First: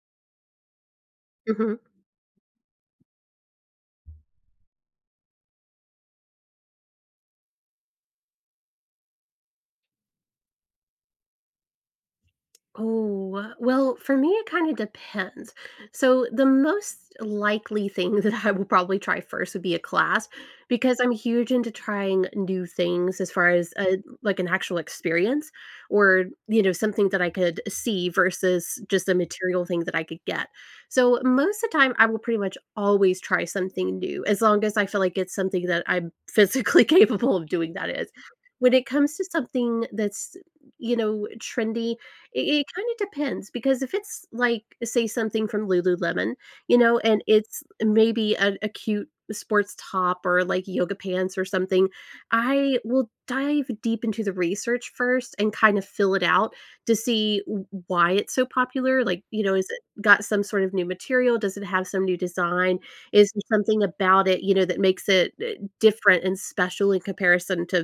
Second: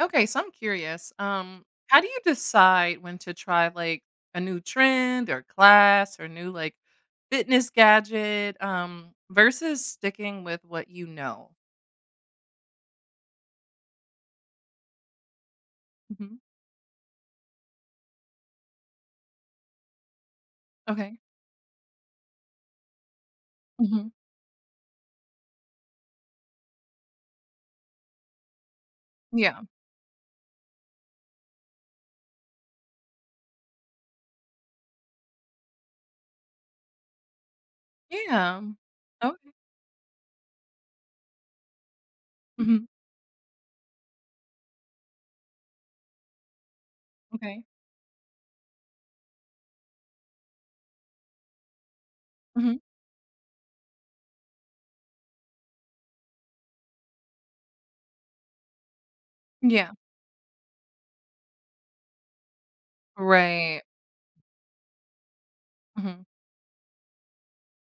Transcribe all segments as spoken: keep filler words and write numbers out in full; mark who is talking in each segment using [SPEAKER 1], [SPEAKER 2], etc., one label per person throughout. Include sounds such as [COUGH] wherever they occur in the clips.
[SPEAKER 1] Okay. So, I'm curious, um,
[SPEAKER 2] Mhm.
[SPEAKER 1] how do you decide when to try, like, a new trend or class or new, like, fitness gadget, um, versus sticking with what you know?
[SPEAKER 2] Oh, wel well, for me, it kinda depends. So,
[SPEAKER 1] Mhm.
[SPEAKER 2] the most likely thing that I will probably try first, would be a class, because I'm
[SPEAKER 1] Okay.
[SPEAKER 2] huge into trying new things as far as, uh,
[SPEAKER 1] Mhm.
[SPEAKER 2] like, an actual experience or, you know, something that I could see versus just a material
[SPEAKER 1] Yeah.
[SPEAKER 2] thing that I could get, so, most of the time, I will, pretty much, always try something new as long as I feel like it's something that I'm physically capable of doing, that is.
[SPEAKER 1] Yeah.
[SPEAKER 2] When it comes to
[SPEAKER 1] Okay.
[SPEAKER 2] something that's, y you know, trendy, i it
[SPEAKER 1] Mhm.
[SPEAKER 2] kinda depends, because if it's, like, say, something from Lululemon, you know, and it's,
[SPEAKER 1] Okay.
[SPEAKER 2] maybe, an a cute sports top or, like, yoga pants or something,
[SPEAKER 1] Mhm.
[SPEAKER 2] I will dive deep into the research, first, and kind of fill it out to see w w why it's so popular, like, you know, has it
[SPEAKER 1] Yeah.
[SPEAKER 2] got some sort of new material? Does it have some new design? Is there something
[SPEAKER 1] Right.
[SPEAKER 2] about it, you know, that makes it, eh, different
[SPEAKER 1] Mhm.
[SPEAKER 2] and special in comparison to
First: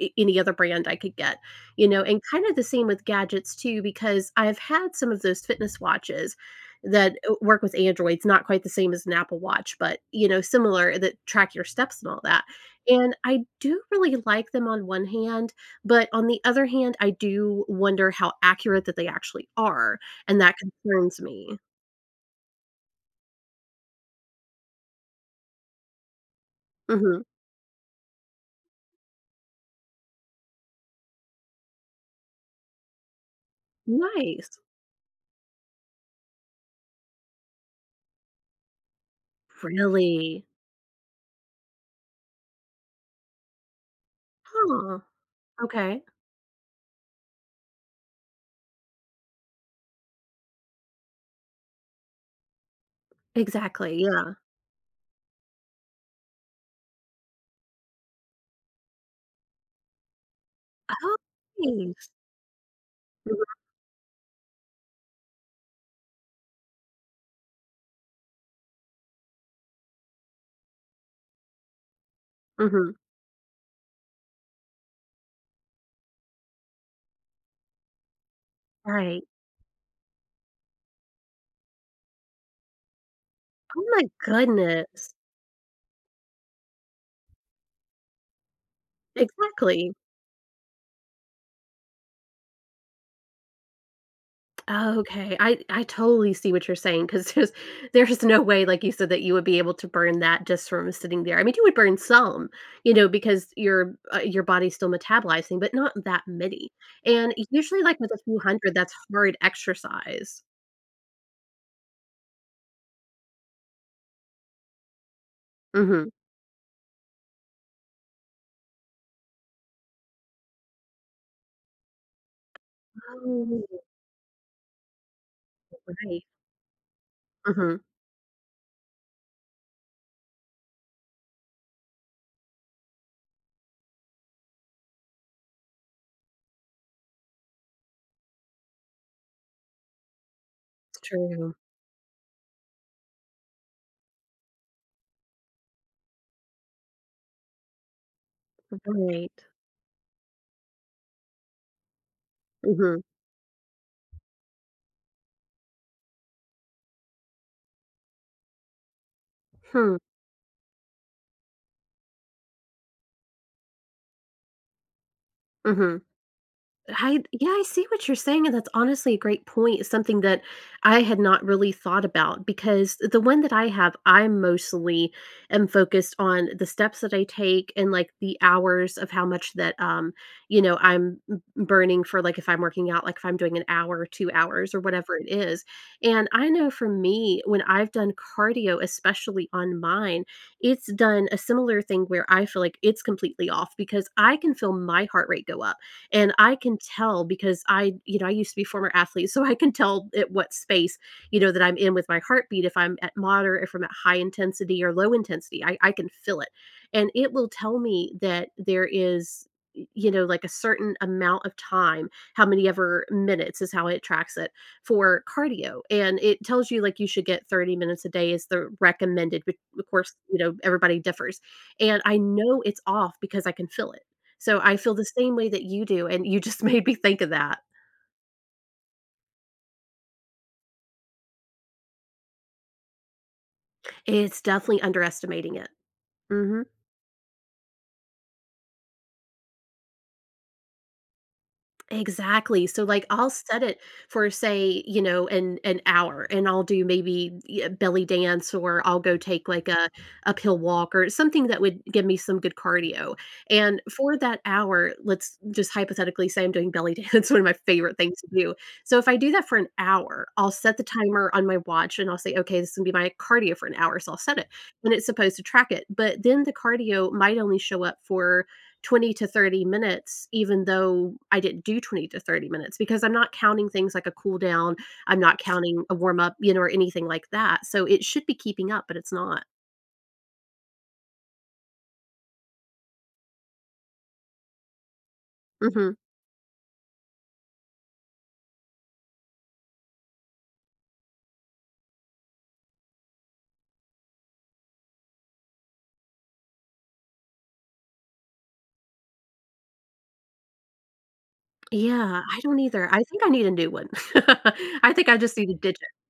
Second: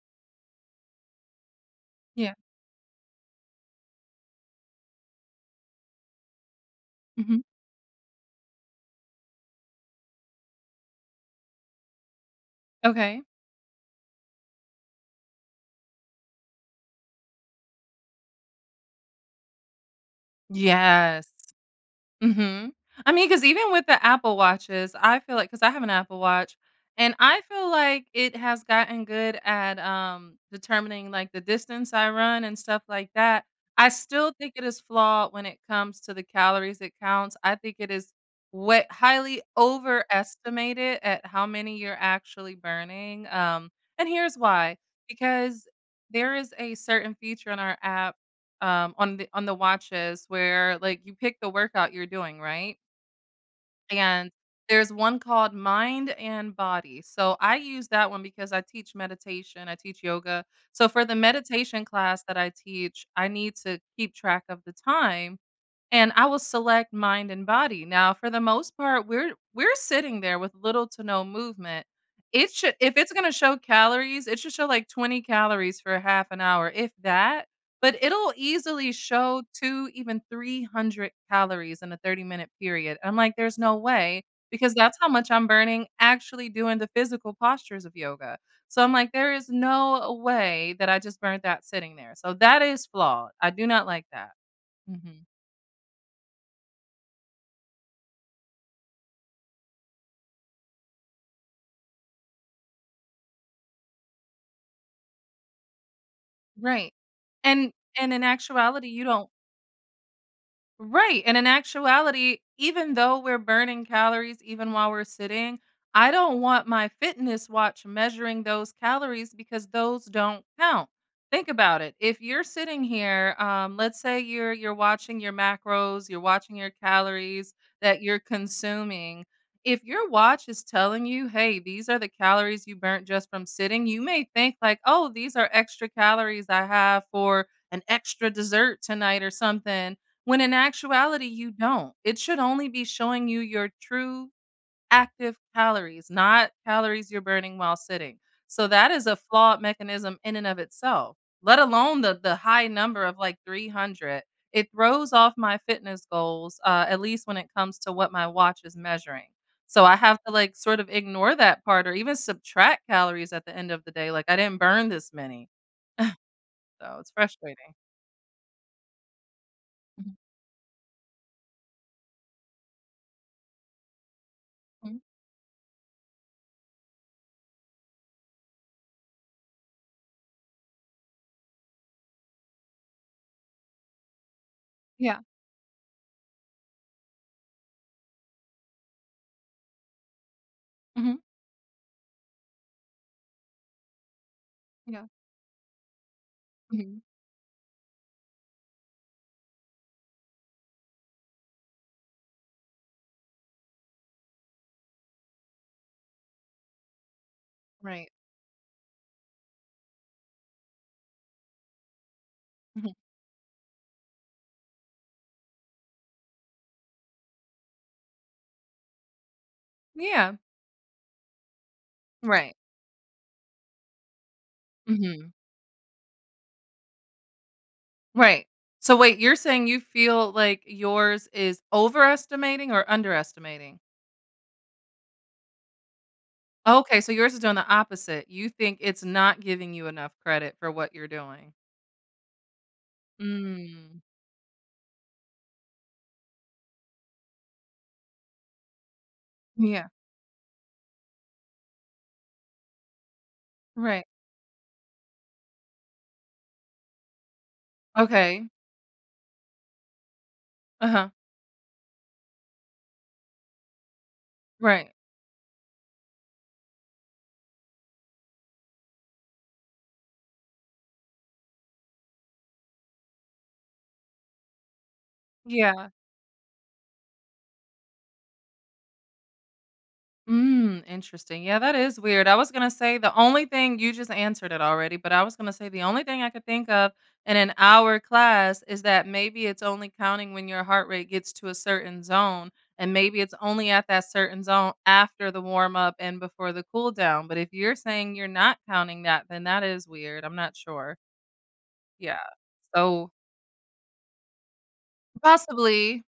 [SPEAKER 2] a any other brand I could get, you know, and
[SPEAKER 1] Yeah.
[SPEAKER 2] kinda the same with gadgets, too, because I have had some of those fitness watches that w
[SPEAKER 1] Mhm.
[SPEAKER 2] work with Androids, not quite the same as an Apple Watch, but, you know, similar that track your steps, and all that, and
[SPEAKER 1] Okay.
[SPEAKER 2] I do, really, like them on one hand, but on the other hand, I do wonder how accurate that they actually are, and that concerns
[SPEAKER 1] Yes.
[SPEAKER 2] me.
[SPEAKER 1] Mhm. I mean, 'cause even with the Apple watches, I feel like 'cause I have an Apple watch, and
[SPEAKER 2] Mhm.
[SPEAKER 1] I feel like it has gotten good at, um, determining, like, the distance I run and stuff like that. I still think
[SPEAKER 2] Nice.
[SPEAKER 1] it is flawed when it comes to the calories it counts. I think it is we highly
[SPEAKER 2] Really?
[SPEAKER 1] overestimated at how many you're actually burning, um, and here's why,
[SPEAKER 2] Huh.
[SPEAKER 1] because
[SPEAKER 2] Okay.
[SPEAKER 1] there is a certain feature on our app, um, on the on the watches where, like, you pick the workout you're doing, right?
[SPEAKER 2] Exactly.
[SPEAKER 1] And,
[SPEAKER 2] Yeah.
[SPEAKER 1] there's one called Mind and Body, so, I use that one because I teach meditation. I teach yoga. So, for the
[SPEAKER 2] Oh,
[SPEAKER 1] meditation
[SPEAKER 2] nice.
[SPEAKER 1] class that I teach, I
[SPEAKER 2] Mhm.
[SPEAKER 1] need to keep track of the time, and I will select Mind and Body. Now for the most part, we're we're sitting there with little to no movement. It should if
[SPEAKER 2] Mhm.
[SPEAKER 1] it's gonna show calories, it should show, like, twenty calories for half an hour if that but it'll easily
[SPEAKER 2] Right.
[SPEAKER 1] show two, even three hundred calories in a thirty minute period. I'm like, "There's no
[SPEAKER 2] Oh, my
[SPEAKER 1] way, because that's how
[SPEAKER 2] goodness.
[SPEAKER 1] much I'm burning actually doing the physical postures of yoga," so, I'm like, "There is
[SPEAKER 2] Exactly.
[SPEAKER 1] no way that I just burnt that sitting there," so that is flawed. I do not like that. Mhm.
[SPEAKER 2] Okay. I I totally see what you're saying, 'Cause 'cause there's no way, like you said, that you would be able to burn that just from sitting there. I mean, you would burn some, you know, because your, uh, your body's still metabolizing, but not that many,
[SPEAKER 1] Right,
[SPEAKER 2] and
[SPEAKER 1] and
[SPEAKER 2] usually, like, with
[SPEAKER 1] and
[SPEAKER 2] a
[SPEAKER 1] in
[SPEAKER 2] few hundred
[SPEAKER 1] actuality,
[SPEAKER 2] that's
[SPEAKER 1] you don't
[SPEAKER 2] hard exercise.
[SPEAKER 1] Right. And in actuality, even though we're burning calories even while we're sitting,
[SPEAKER 2] Mhm.
[SPEAKER 1] I don't want my fitness watch measuring those calories because those don't count. Think about it. If you're sitting here, um,
[SPEAKER 2] Oh.
[SPEAKER 1] let's say you're you're watching your macros, you're
[SPEAKER 2] Right.
[SPEAKER 1] watching your calories
[SPEAKER 2] Mhm.
[SPEAKER 1] that you're consuming. If your watch is telling you, hey, these are the calories you burnt just from sitting, you may think, like, "Oh, these are extra calories I have for an extra dessert tonight or something." When in actuality, you
[SPEAKER 2] True.
[SPEAKER 1] don't. It should only be showing you your true active calories, not calories you're burning while sitting. So, that is a
[SPEAKER 2] Right.
[SPEAKER 1] flawed mechanism in and of itself, let alone the the high
[SPEAKER 2] Mhm.
[SPEAKER 1] number of, like, three hundred. It throws off my fitness goals, uh, at least when it comes to what my watch is measuring. So, I
[SPEAKER 2] Hmm.
[SPEAKER 1] have to, like, sort of ignore that part or even subtract calories at the end of the day, like, I didn't burn this many. [SCOFFS]
[SPEAKER 2] Mhm.
[SPEAKER 1] So, it's
[SPEAKER 2] I yeah, I
[SPEAKER 1] frustrating.
[SPEAKER 2] see what you're saying, and that's honestly a great point, it's
[SPEAKER 1] Mhm.
[SPEAKER 2] something that I had not really thought about because th the one that I have, I'm
[SPEAKER 1] Hmm.
[SPEAKER 2] mostly am focused on the steps that I take and, like, the hours of how much that um, you know, I'm m m burning for like, if I'm working out, like, if I'm doing an hour or two hours or whatever
[SPEAKER 1] Yeah.
[SPEAKER 2] it is. And I know for me, when I've done cardio, especially on mine, it's
[SPEAKER 1] Mhm.
[SPEAKER 2] done a similar thing where I feel like it's completely off because I can feel my
[SPEAKER 1] Yeah.
[SPEAKER 2] heart rate go up. And I can
[SPEAKER 1] Mhm.
[SPEAKER 2] tell because I you know, I used to be former athlete, so I can tell it what space, you know, that I'm in with my heartbeat if I'm at moderate, if I'm high intensity or low intensity, I I can feel it. And it will tell
[SPEAKER 1] Right.
[SPEAKER 2] me that there is y you know, like, a certain amount of time, how many
[SPEAKER 1] Mhm.
[SPEAKER 2] ever minutes is how it tracks it for cardio. And it tells you, like, you should get thirty minutes a day is the recommended. B bu of course, you
[SPEAKER 1] Yeah.
[SPEAKER 2] know, everybody differs. And I know
[SPEAKER 1] Right.
[SPEAKER 2] it's off because I can feel it. So, I feel the
[SPEAKER 1] Mhm.
[SPEAKER 2] same way that you do, and you just made me think of that.
[SPEAKER 1] Right. So, wait, you're saying you feel like yours is overestimating or underestimating?
[SPEAKER 2] It's definitely underestimating it. Mhm.
[SPEAKER 1] Okay so, yours is doing the opposite, you think it's not giving you enough credit for what you're doing.
[SPEAKER 2] Exactly, so, like, I'll set it
[SPEAKER 1] Mm.
[SPEAKER 2] for, say, you know, an an hour, and I'll do maybe e a belly dance or I'll go take, like, a
[SPEAKER 1] Yeah.
[SPEAKER 2] uphill walk or something that would give me some good cardio, and
[SPEAKER 1] Right.
[SPEAKER 2] for that hour, let's just hypothetically say I'm doing belly dance, one of my favorite things to
[SPEAKER 1] Okay.
[SPEAKER 2] do. So, if I do that for an hour, I'll set the
[SPEAKER 1] Uh-huh.
[SPEAKER 2] timer on my watch, and I'll say, "Okay, this will be my cardio for an hour," so, I'll set it,
[SPEAKER 1] Right.
[SPEAKER 2] and it's supposed to track it, but then the cardio might only show up for twenty to thirty minutes even though I didn't do twenty to thirty minutes because I'm not counting things like a cool down. I'm not counting
[SPEAKER 1] Yeah.
[SPEAKER 2] a warm up, you know, or anything like that, so, it should be keeping up, but it's not.
[SPEAKER 1] Mm, interesting. Yeah, that is weird. I was gonna say the only thing you just answered it already but I was gonna say the
[SPEAKER 2] Mhm.
[SPEAKER 1] only thing I could think of in an hour class is that maybe it's only counting when your heart rate gets to a certain zone, and maybe it's only at that certain zone after the warm up and before the cool down, but if you're saying you're not counting that, then that is weird. I'm not sure. Yeah,
[SPEAKER 2] Yeah, I don't either. I
[SPEAKER 1] so
[SPEAKER 2] think I need a new one. [LAUGHS] I think I just need a digit.
[SPEAKER 1] Possibly,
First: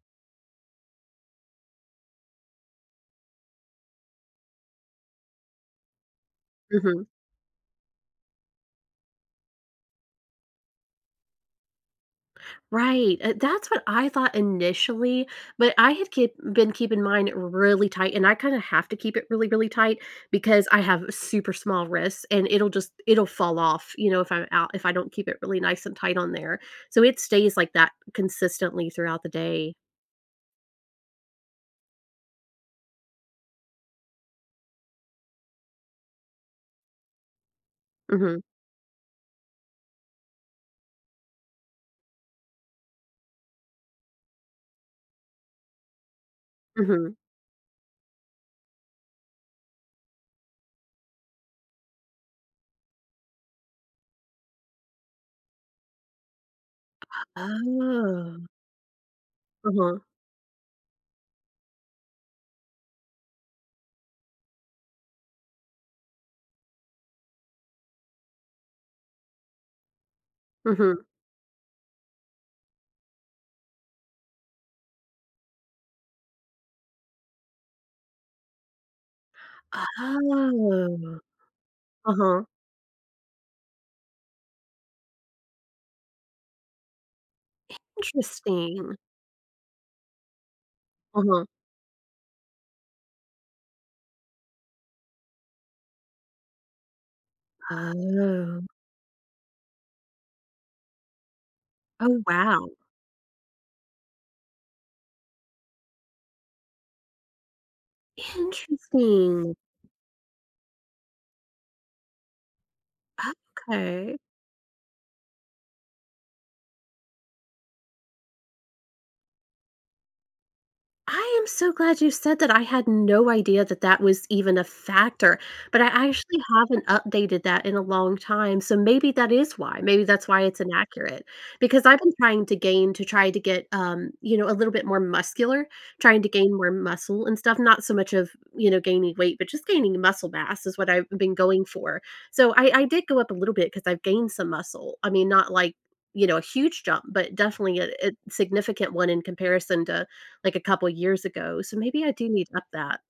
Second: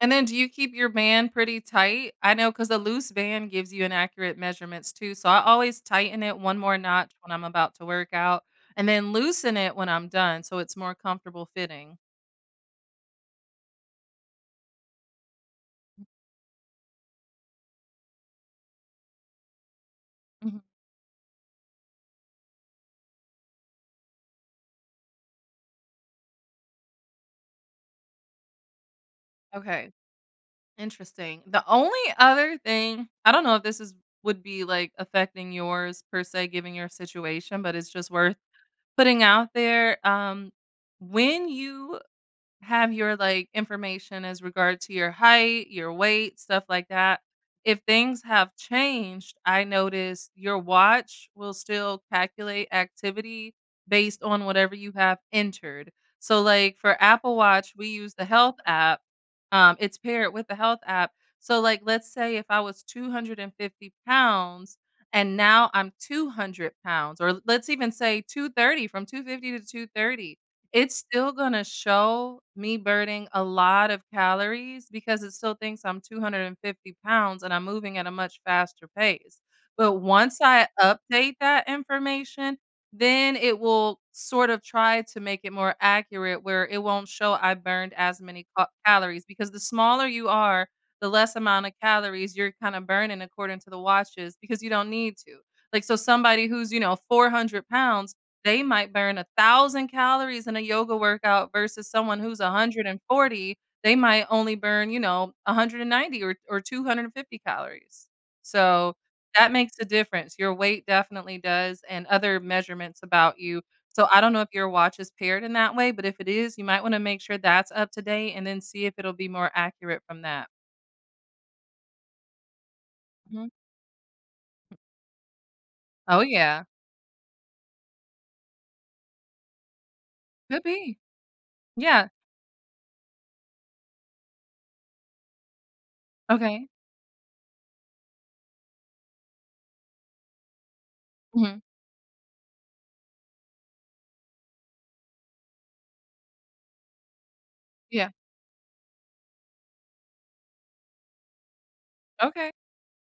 [SPEAKER 1] and then do you keep your band pretty tight? I know 'cause a loose band gives you inaccurate measurements too, so, I always tighten it one more
[SPEAKER 2] Mhm.
[SPEAKER 1] notch when I'm about to work out and then loosen it when I'm done so it's more comfortable fitting.
[SPEAKER 2] Right, eh that's what I thought initially, but I had kip been keeping in mine really tight, and I kinda have to keep it really, really tight
[SPEAKER 1] Mhm.
[SPEAKER 2] because I have super small wrists, and it'll just it'll fall off, you know, if I'm out if I don't keep it really nice and tight on there, so it stays like that, consistently, throughout the day.
[SPEAKER 1] Okay. Interesting. The only other thing I don't know if this is would be, like, affecting yours, per se, given your situation, but it's just worth
[SPEAKER 2] Mhm.
[SPEAKER 1] putting out there, um, when you have your, like, information as regard to your height, your weight, stuff like
[SPEAKER 2] Mhm.
[SPEAKER 1] that, if things have changed, I noticed your watch will still calculate activity based on whatever you have entered, so, like, for Apple Watch, we use the
[SPEAKER 2] Oh.
[SPEAKER 1] Health app, um, it's
[SPEAKER 2] Uh-huh.
[SPEAKER 1] paired with the Health app, so, like, let's say if I was two hundred and fifty pounds and now I'm two hundred pounds or, let's even say two thirty from two fifty to two thirty, it's
[SPEAKER 2] Mhm.
[SPEAKER 1] still gonna show me burning a lot of calories because it still thinks I'm two hundred and fifty pounds, and I'm moving at a much faster pace, but once I
[SPEAKER 2] Oh.
[SPEAKER 1] update that
[SPEAKER 2] Uh-huh.
[SPEAKER 1] information, then it will sort of try to make it more accurate where it won't show I burned as many ca
[SPEAKER 2] Interesting.
[SPEAKER 1] calories, because the smaller you are, the less
[SPEAKER 2] Uh-huh.
[SPEAKER 1] amount of calories you're kinda burning according to the watches because you don't need to, like, so somebody who's, you know, four hundred pounds, they
[SPEAKER 2] Oh.
[SPEAKER 1] might burn a thousand calories in a yoga workout versus someone
[SPEAKER 2] Oh,
[SPEAKER 1] who's a
[SPEAKER 2] wow.
[SPEAKER 1] hundred and forty. They might only burn, you know, a hundred and ninety or or two hundred and fifty calories, so, that
[SPEAKER 2] Interesting.
[SPEAKER 1] makes a difference. Your weight definitely does and other measurements about you, so
[SPEAKER 2] Okay.
[SPEAKER 1] I don't know if your watch is paired in that way, but if it is, you might wanna make sure that's up to date and then see if it'll be more accurate from that.
[SPEAKER 2] I am so glad you said that. I had no
[SPEAKER 1] Mhm.
[SPEAKER 2] idea that that was even a factor, but I
[SPEAKER 1] Oh,
[SPEAKER 2] actually
[SPEAKER 1] yeah.
[SPEAKER 2] haven't updated that in a long time, so maybe that is why. Maybe that's why it's
[SPEAKER 1] Could be.
[SPEAKER 2] inaccurate. Because I've
[SPEAKER 1] Yeah.
[SPEAKER 2] been trying to gain to try to get, um, you know, a little bit more muscular, trying to gain
[SPEAKER 1] Okay.
[SPEAKER 2] more muscle and stuff, not so much of, you know, gaining weight, but just gaining muscle mass is what I've been
[SPEAKER 1] Mhm.
[SPEAKER 2] going for, so I I did go up a little bit, 'cause I've gained some muscle. I mean, not, like, you know, a huge jump, but definitely a a
[SPEAKER 1] Yeah.
[SPEAKER 2] significant one in comparison to, like, a couple years ago, so maybe I do need
[SPEAKER 1] Okay.
[SPEAKER 2] to up that.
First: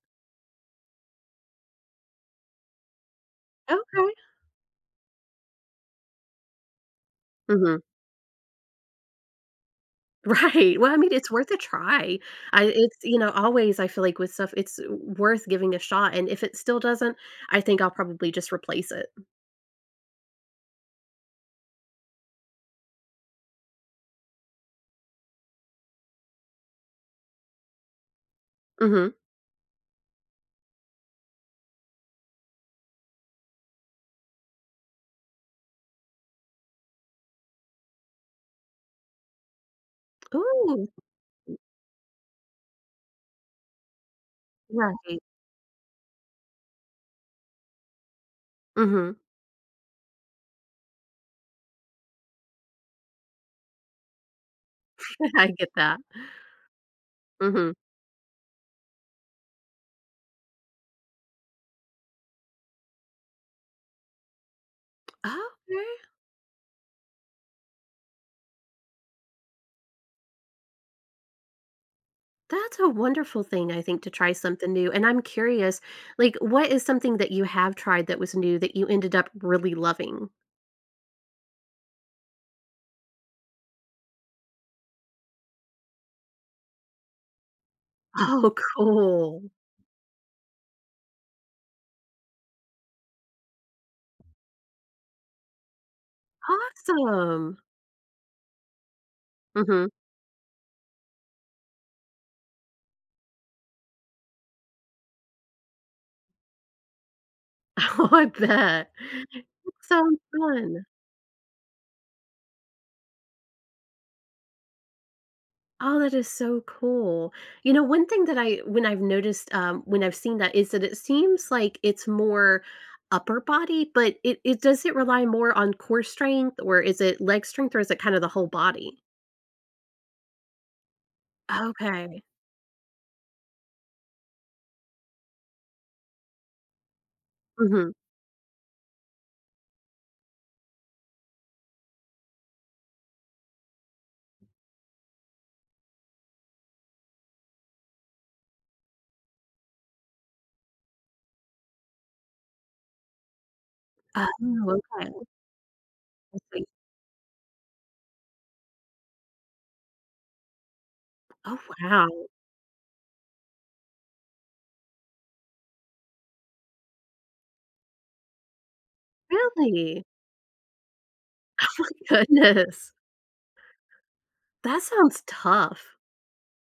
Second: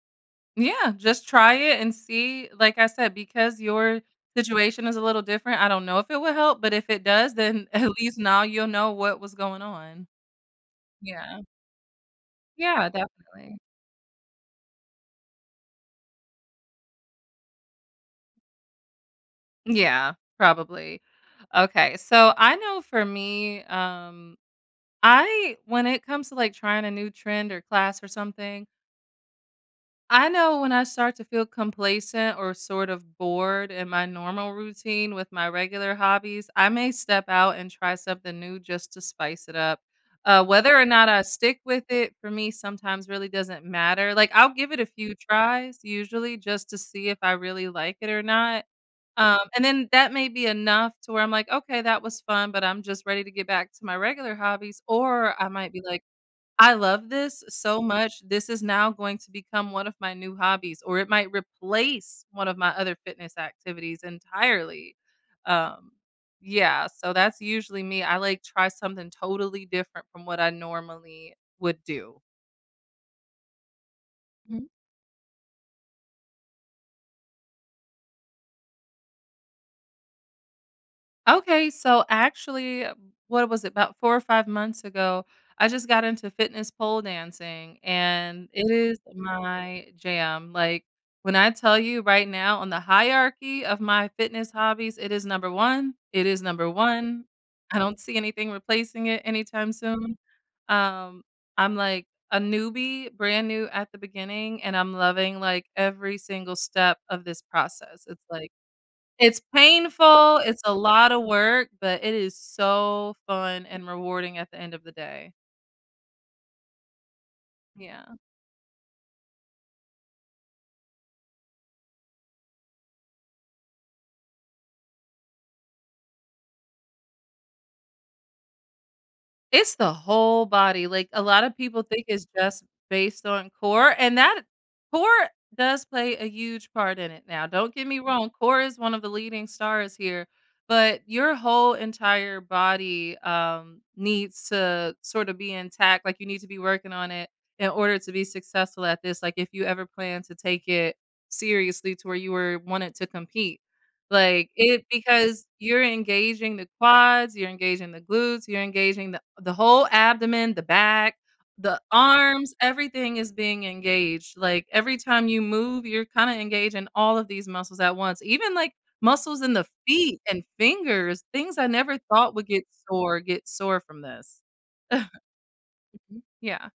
[SPEAKER 1] Yeah, just try it and see. Like I said, because your
[SPEAKER 2] Okay.
[SPEAKER 1] situation is a little different, I don't know if it will help, but if it does, then,
[SPEAKER 2] Mhm.
[SPEAKER 1] at least, now you'll know what was going on.
[SPEAKER 2] Right. Well, I mean, it's
[SPEAKER 1] Yeah.
[SPEAKER 2] worth a try. I
[SPEAKER 1] Yeah,
[SPEAKER 2] it's you know,
[SPEAKER 1] definitely.
[SPEAKER 2] always, feel like with stuff, it's w w worth giving a shot, and if it still doesn't, I think I'll probably just replace it.
[SPEAKER 1] Yeah. Probably. Okay, so I know for me, um, I when it comes to, like, trying a new trend or class or something
[SPEAKER 2] Mhm.
[SPEAKER 1] I know when I start to feel complacent or sort of bored in my normal routine with my regular hobbies, I may step out and try something new just to spice it up. Uh, whether or
[SPEAKER 2] Ooh.
[SPEAKER 1] not I stick with it, for me, sometimes really doesn't matter, like, I'll give it a few
[SPEAKER 2] Right.
[SPEAKER 1] tries usually just to see if I really like it or not,
[SPEAKER 2] Mhm.
[SPEAKER 1] um, and then that may be enough to where I'm like, "Okay, that was fun, but I'm just ready to get back to my regular hobbies,"
[SPEAKER 2] [CHUCKLES]
[SPEAKER 1] or I
[SPEAKER 2] I get
[SPEAKER 1] might be
[SPEAKER 2] that.
[SPEAKER 1] like, "I love this
[SPEAKER 2] Mhm.
[SPEAKER 1] so much, this is now going to become one of my new hobbies," or it might replace one of my other fitness activities entirely.
[SPEAKER 2] Okay.
[SPEAKER 1] Um, yeah, so that's usually me, I, like, try something totally different from what I normally would do.
[SPEAKER 2] That's a wonderful thing, I think, to try
[SPEAKER 1] Hmm.
[SPEAKER 2] something new and I'm curious, like, what is something that you have tried that was new that you ended up really loving?
[SPEAKER 1] Okay, so, actually, what was it, 'bout four or five months ago, I just got into fitness pole dancing, and
[SPEAKER 2] Oh,
[SPEAKER 1] it is
[SPEAKER 2] cool.
[SPEAKER 1] my jam, like, when I tell you right now on the hierarchy of my fitness hobbies, it is number one, it is number one.
[SPEAKER 2] Awesome.
[SPEAKER 1] I don't see anything replacing it anytime
[SPEAKER 2] Mhm.
[SPEAKER 1] soon. Um, I'm, like, a newbie, brand new at the beginning, and I'm loving, like, every single step of this process.
[SPEAKER 2] I
[SPEAKER 1] It's
[SPEAKER 2] want
[SPEAKER 1] like
[SPEAKER 2] that.
[SPEAKER 1] it's
[SPEAKER 2] It sounds
[SPEAKER 1] painful, it's a
[SPEAKER 2] fun.
[SPEAKER 1] lotta work, but it is so fun and rewarding at the end of the day.
[SPEAKER 2] Oh, that is so cool. You know, one
[SPEAKER 1] Yeah.
[SPEAKER 2] thing that I when I've noticed, um, when I've seen that is that it seems like it's more upper body, but it it does it rely more on core strength, or is it leg strength, or is it kinda the whole body?
[SPEAKER 1] It's the whole body, like, a lotta people think
[SPEAKER 2] Okay.
[SPEAKER 1] it's just based on core, and that core does play a huge part in it now. Don't get
[SPEAKER 2] Mhm.
[SPEAKER 1] me wrong, core is one of the leading stars here, but your whole, entire body, um, needs to sorta be intact, like, you need to be working on it in order to be successful at this, like, if you ever plan to take it seriously to where you were wanted to compete,
[SPEAKER 2] Oh,
[SPEAKER 1] like, it
[SPEAKER 2] okay.
[SPEAKER 1] because you're
[SPEAKER 2] I
[SPEAKER 1] engaging
[SPEAKER 2] see.
[SPEAKER 1] the quads, you're engaging the glutes, you're engaging the the whole abdomen, the back,
[SPEAKER 2] Oh,
[SPEAKER 1] the
[SPEAKER 2] wow.
[SPEAKER 1] arms, everything is being engaged, like, every time you move, you're kinda engaging all of these muscles at once. Even, like, muscles in the
[SPEAKER 2] Really?
[SPEAKER 1] feet and fingers, things
[SPEAKER 2] Oh
[SPEAKER 1] I never
[SPEAKER 2] my
[SPEAKER 1] thought would get
[SPEAKER 2] goodness.
[SPEAKER 1] sore get sore from this.
[SPEAKER 2] That sounds tough.
[SPEAKER 1] [CHUCKLES] Yeah,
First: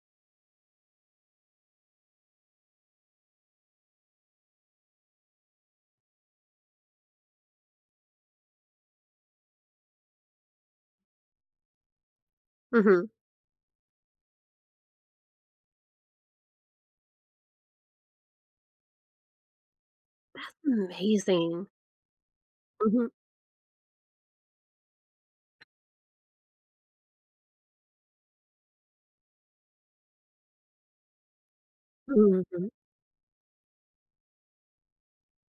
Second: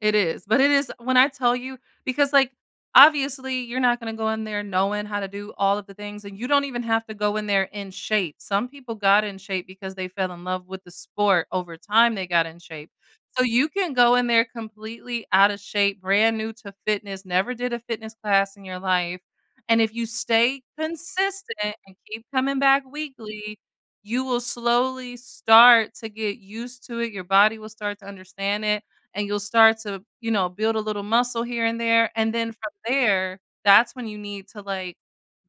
[SPEAKER 1] it is. But it is when I tell you because, like, obviously, you're not gonna go in there knowing how to do all of the things, and you don't even have to go in there in shape. Some people got in shape because they fell in love with the sport. Over time, they got in shape.
[SPEAKER 2] Mhm.
[SPEAKER 1] So, you can go in there completely outta shape, brand new to fitness, never did a fitness class in your life, and if you
[SPEAKER 2] That's
[SPEAKER 1] stay
[SPEAKER 2] amazing.
[SPEAKER 1] consistent and keep coming back
[SPEAKER 2] Mhm.
[SPEAKER 1] weekly, you will slowly start to get used to it. Your body will start to understand it, and you'll start to, you know, build a little muscle here and there, and then
[SPEAKER 2] Mhm.
[SPEAKER 1] from there, that's when you need to, like,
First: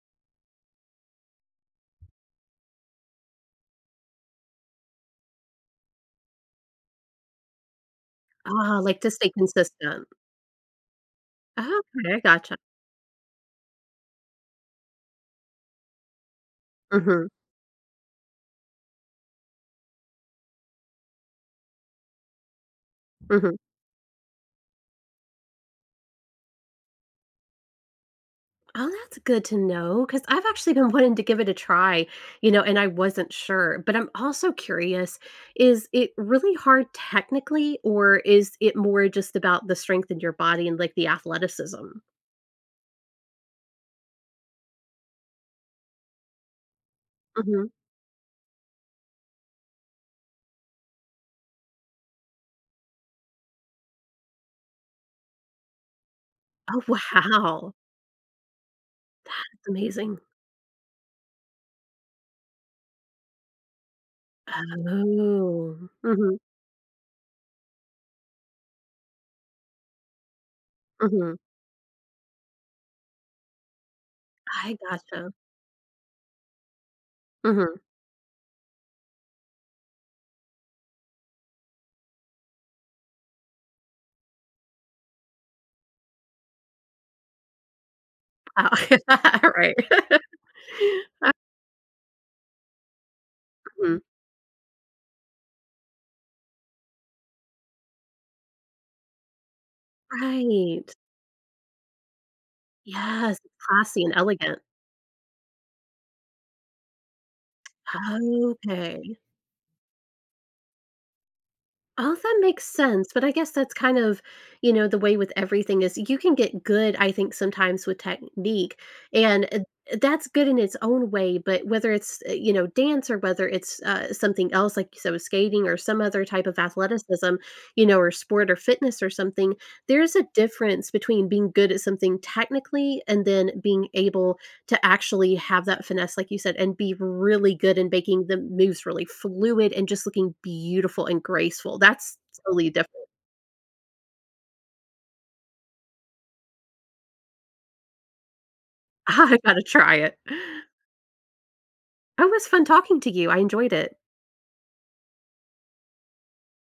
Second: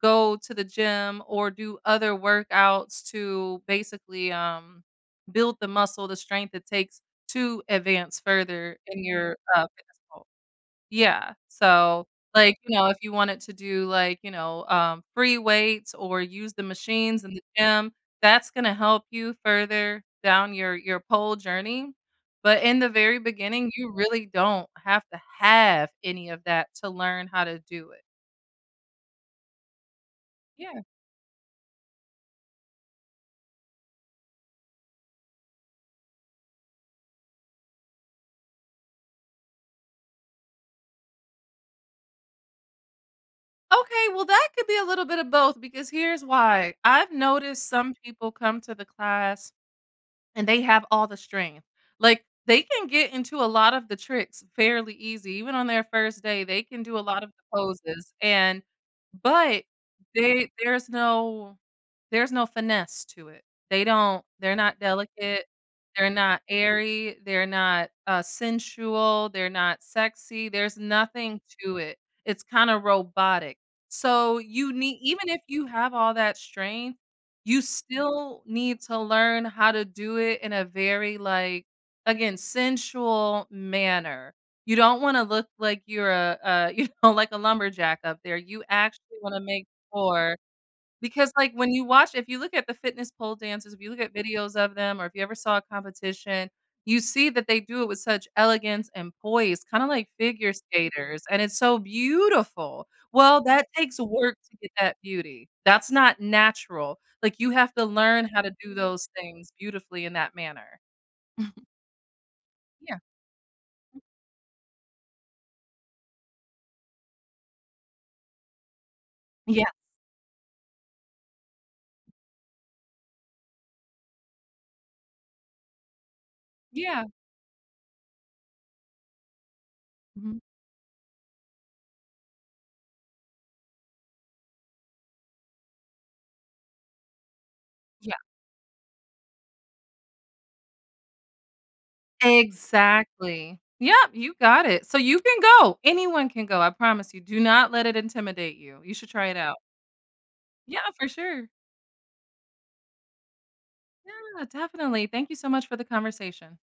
[SPEAKER 1] go to the gym or do other workouts to basically, um, build the muscle, the strength it takes to advance further
[SPEAKER 2] Ah, like,
[SPEAKER 1] in
[SPEAKER 2] to stay
[SPEAKER 1] your, uh, dance
[SPEAKER 2] consistent.
[SPEAKER 1] pole Yeah.
[SPEAKER 2] Okay.
[SPEAKER 1] So,
[SPEAKER 2] I
[SPEAKER 1] like,
[SPEAKER 2] gotcha.
[SPEAKER 1] you know, if you wanted to do, like, you know, uh, free weights or use the machines
[SPEAKER 2] Mhm.
[SPEAKER 1] in the gym, that's gonna help you further down your your pole journey. But in the very
[SPEAKER 2] Mhm.
[SPEAKER 1] beginning, you really don't have to have any of that to learn how to do it.
[SPEAKER 2] Oh, that's good to know. 'Cause I've actually
[SPEAKER 1] Yeah.
[SPEAKER 2] been wanting to give it a try, you know, and I wasn't sure, but I'm also curious, is it really hard technically, or is it more just about the strength in your body and, like, the athleticism?
[SPEAKER 1] Okay, well, that could be a little bit of both because here's why, I've
[SPEAKER 2] Mhm.
[SPEAKER 1] noticed some people come to the class and they have all the strength. Like, they can get into a lot of the tricks fairly easy even on their first day, they
[SPEAKER 2] Oh,
[SPEAKER 1] can do a lot of the
[SPEAKER 2] wow.
[SPEAKER 1] poses, and but
[SPEAKER 2] That's amazing.
[SPEAKER 1] they there's no there's no finesse to it, they don't they're not delicate,
[SPEAKER 2] Oh.
[SPEAKER 1] they're
[SPEAKER 2] Mhm.
[SPEAKER 1] not airy, they're not, uh, sensual, they're not sexy, there's
[SPEAKER 2] Mhm.
[SPEAKER 1] nothing to it. It's kinda robotic, so you
[SPEAKER 2] I
[SPEAKER 1] need even
[SPEAKER 2] gotcha.
[SPEAKER 1] if you have all that strength, you
[SPEAKER 2] Mhm.
[SPEAKER 1] still need to learn how to do it in a very, like, again, sensual manner. You don't wanna look like you're a a you know, like a lumberjack up there you
[SPEAKER 2] Uh.
[SPEAKER 1] actually wanna
[SPEAKER 2] [LAUGHS]
[SPEAKER 1] make
[SPEAKER 2] Right.
[SPEAKER 1] more.
[SPEAKER 2] [LAUGHS]
[SPEAKER 1] Because,
[SPEAKER 2] Uh.
[SPEAKER 1] like, when you watch if you look at the fitness pole dances, if you look
[SPEAKER 2] Mhm.
[SPEAKER 1] at videos of them or if you ever saw a competition, you see that they do it with such elegance and poise, kinda like figure
[SPEAKER 2] Right.
[SPEAKER 1] skaters, and it's so beautiful.
[SPEAKER 2] Yes,
[SPEAKER 1] Well,
[SPEAKER 2] it's
[SPEAKER 1] that takes
[SPEAKER 2] classy and
[SPEAKER 1] work to
[SPEAKER 2] elegant.
[SPEAKER 1] get that beauty. That's not natural, like, you have to learn how to do those
[SPEAKER 2] Okay.
[SPEAKER 1] things beautifully in that manner. [CHUCKLES]
[SPEAKER 2] All that makes
[SPEAKER 1] Yeah.
[SPEAKER 2] sense, but I guess that's kind of, you know, the way with everything is, you can get good, I think, sometimes with technique, and, eh
[SPEAKER 1] Yeah.
[SPEAKER 2] eh, that's good in its own way, but whether it's, eh, you know, dance or whether it's, uh, something else, like you said, with skating or some other type of
[SPEAKER 1] Yeah.
[SPEAKER 2] athleticism, you know, or sport, or fitness or something, there is a
[SPEAKER 1] Mhm.
[SPEAKER 2] difference between being good at something technically and then being able to actually have that finesse, like you said, and be really good in
[SPEAKER 1] Yeah.
[SPEAKER 2] making the moves really fluid and just looking beautiful and graceful, that's totally different.
[SPEAKER 1] Exactly! Yep, you got it, so you can go. Anyone can go, I promise you, do not let it intimidate you, you should try it
[SPEAKER 2] I
[SPEAKER 1] out.
[SPEAKER 2] gotta try it.
[SPEAKER 1] Yeah, for sure.
[SPEAKER 2] It was fun talking to you, I enjoyed it.
[SPEAKER 1] Yeah, definitely, thank you so much for the conversation.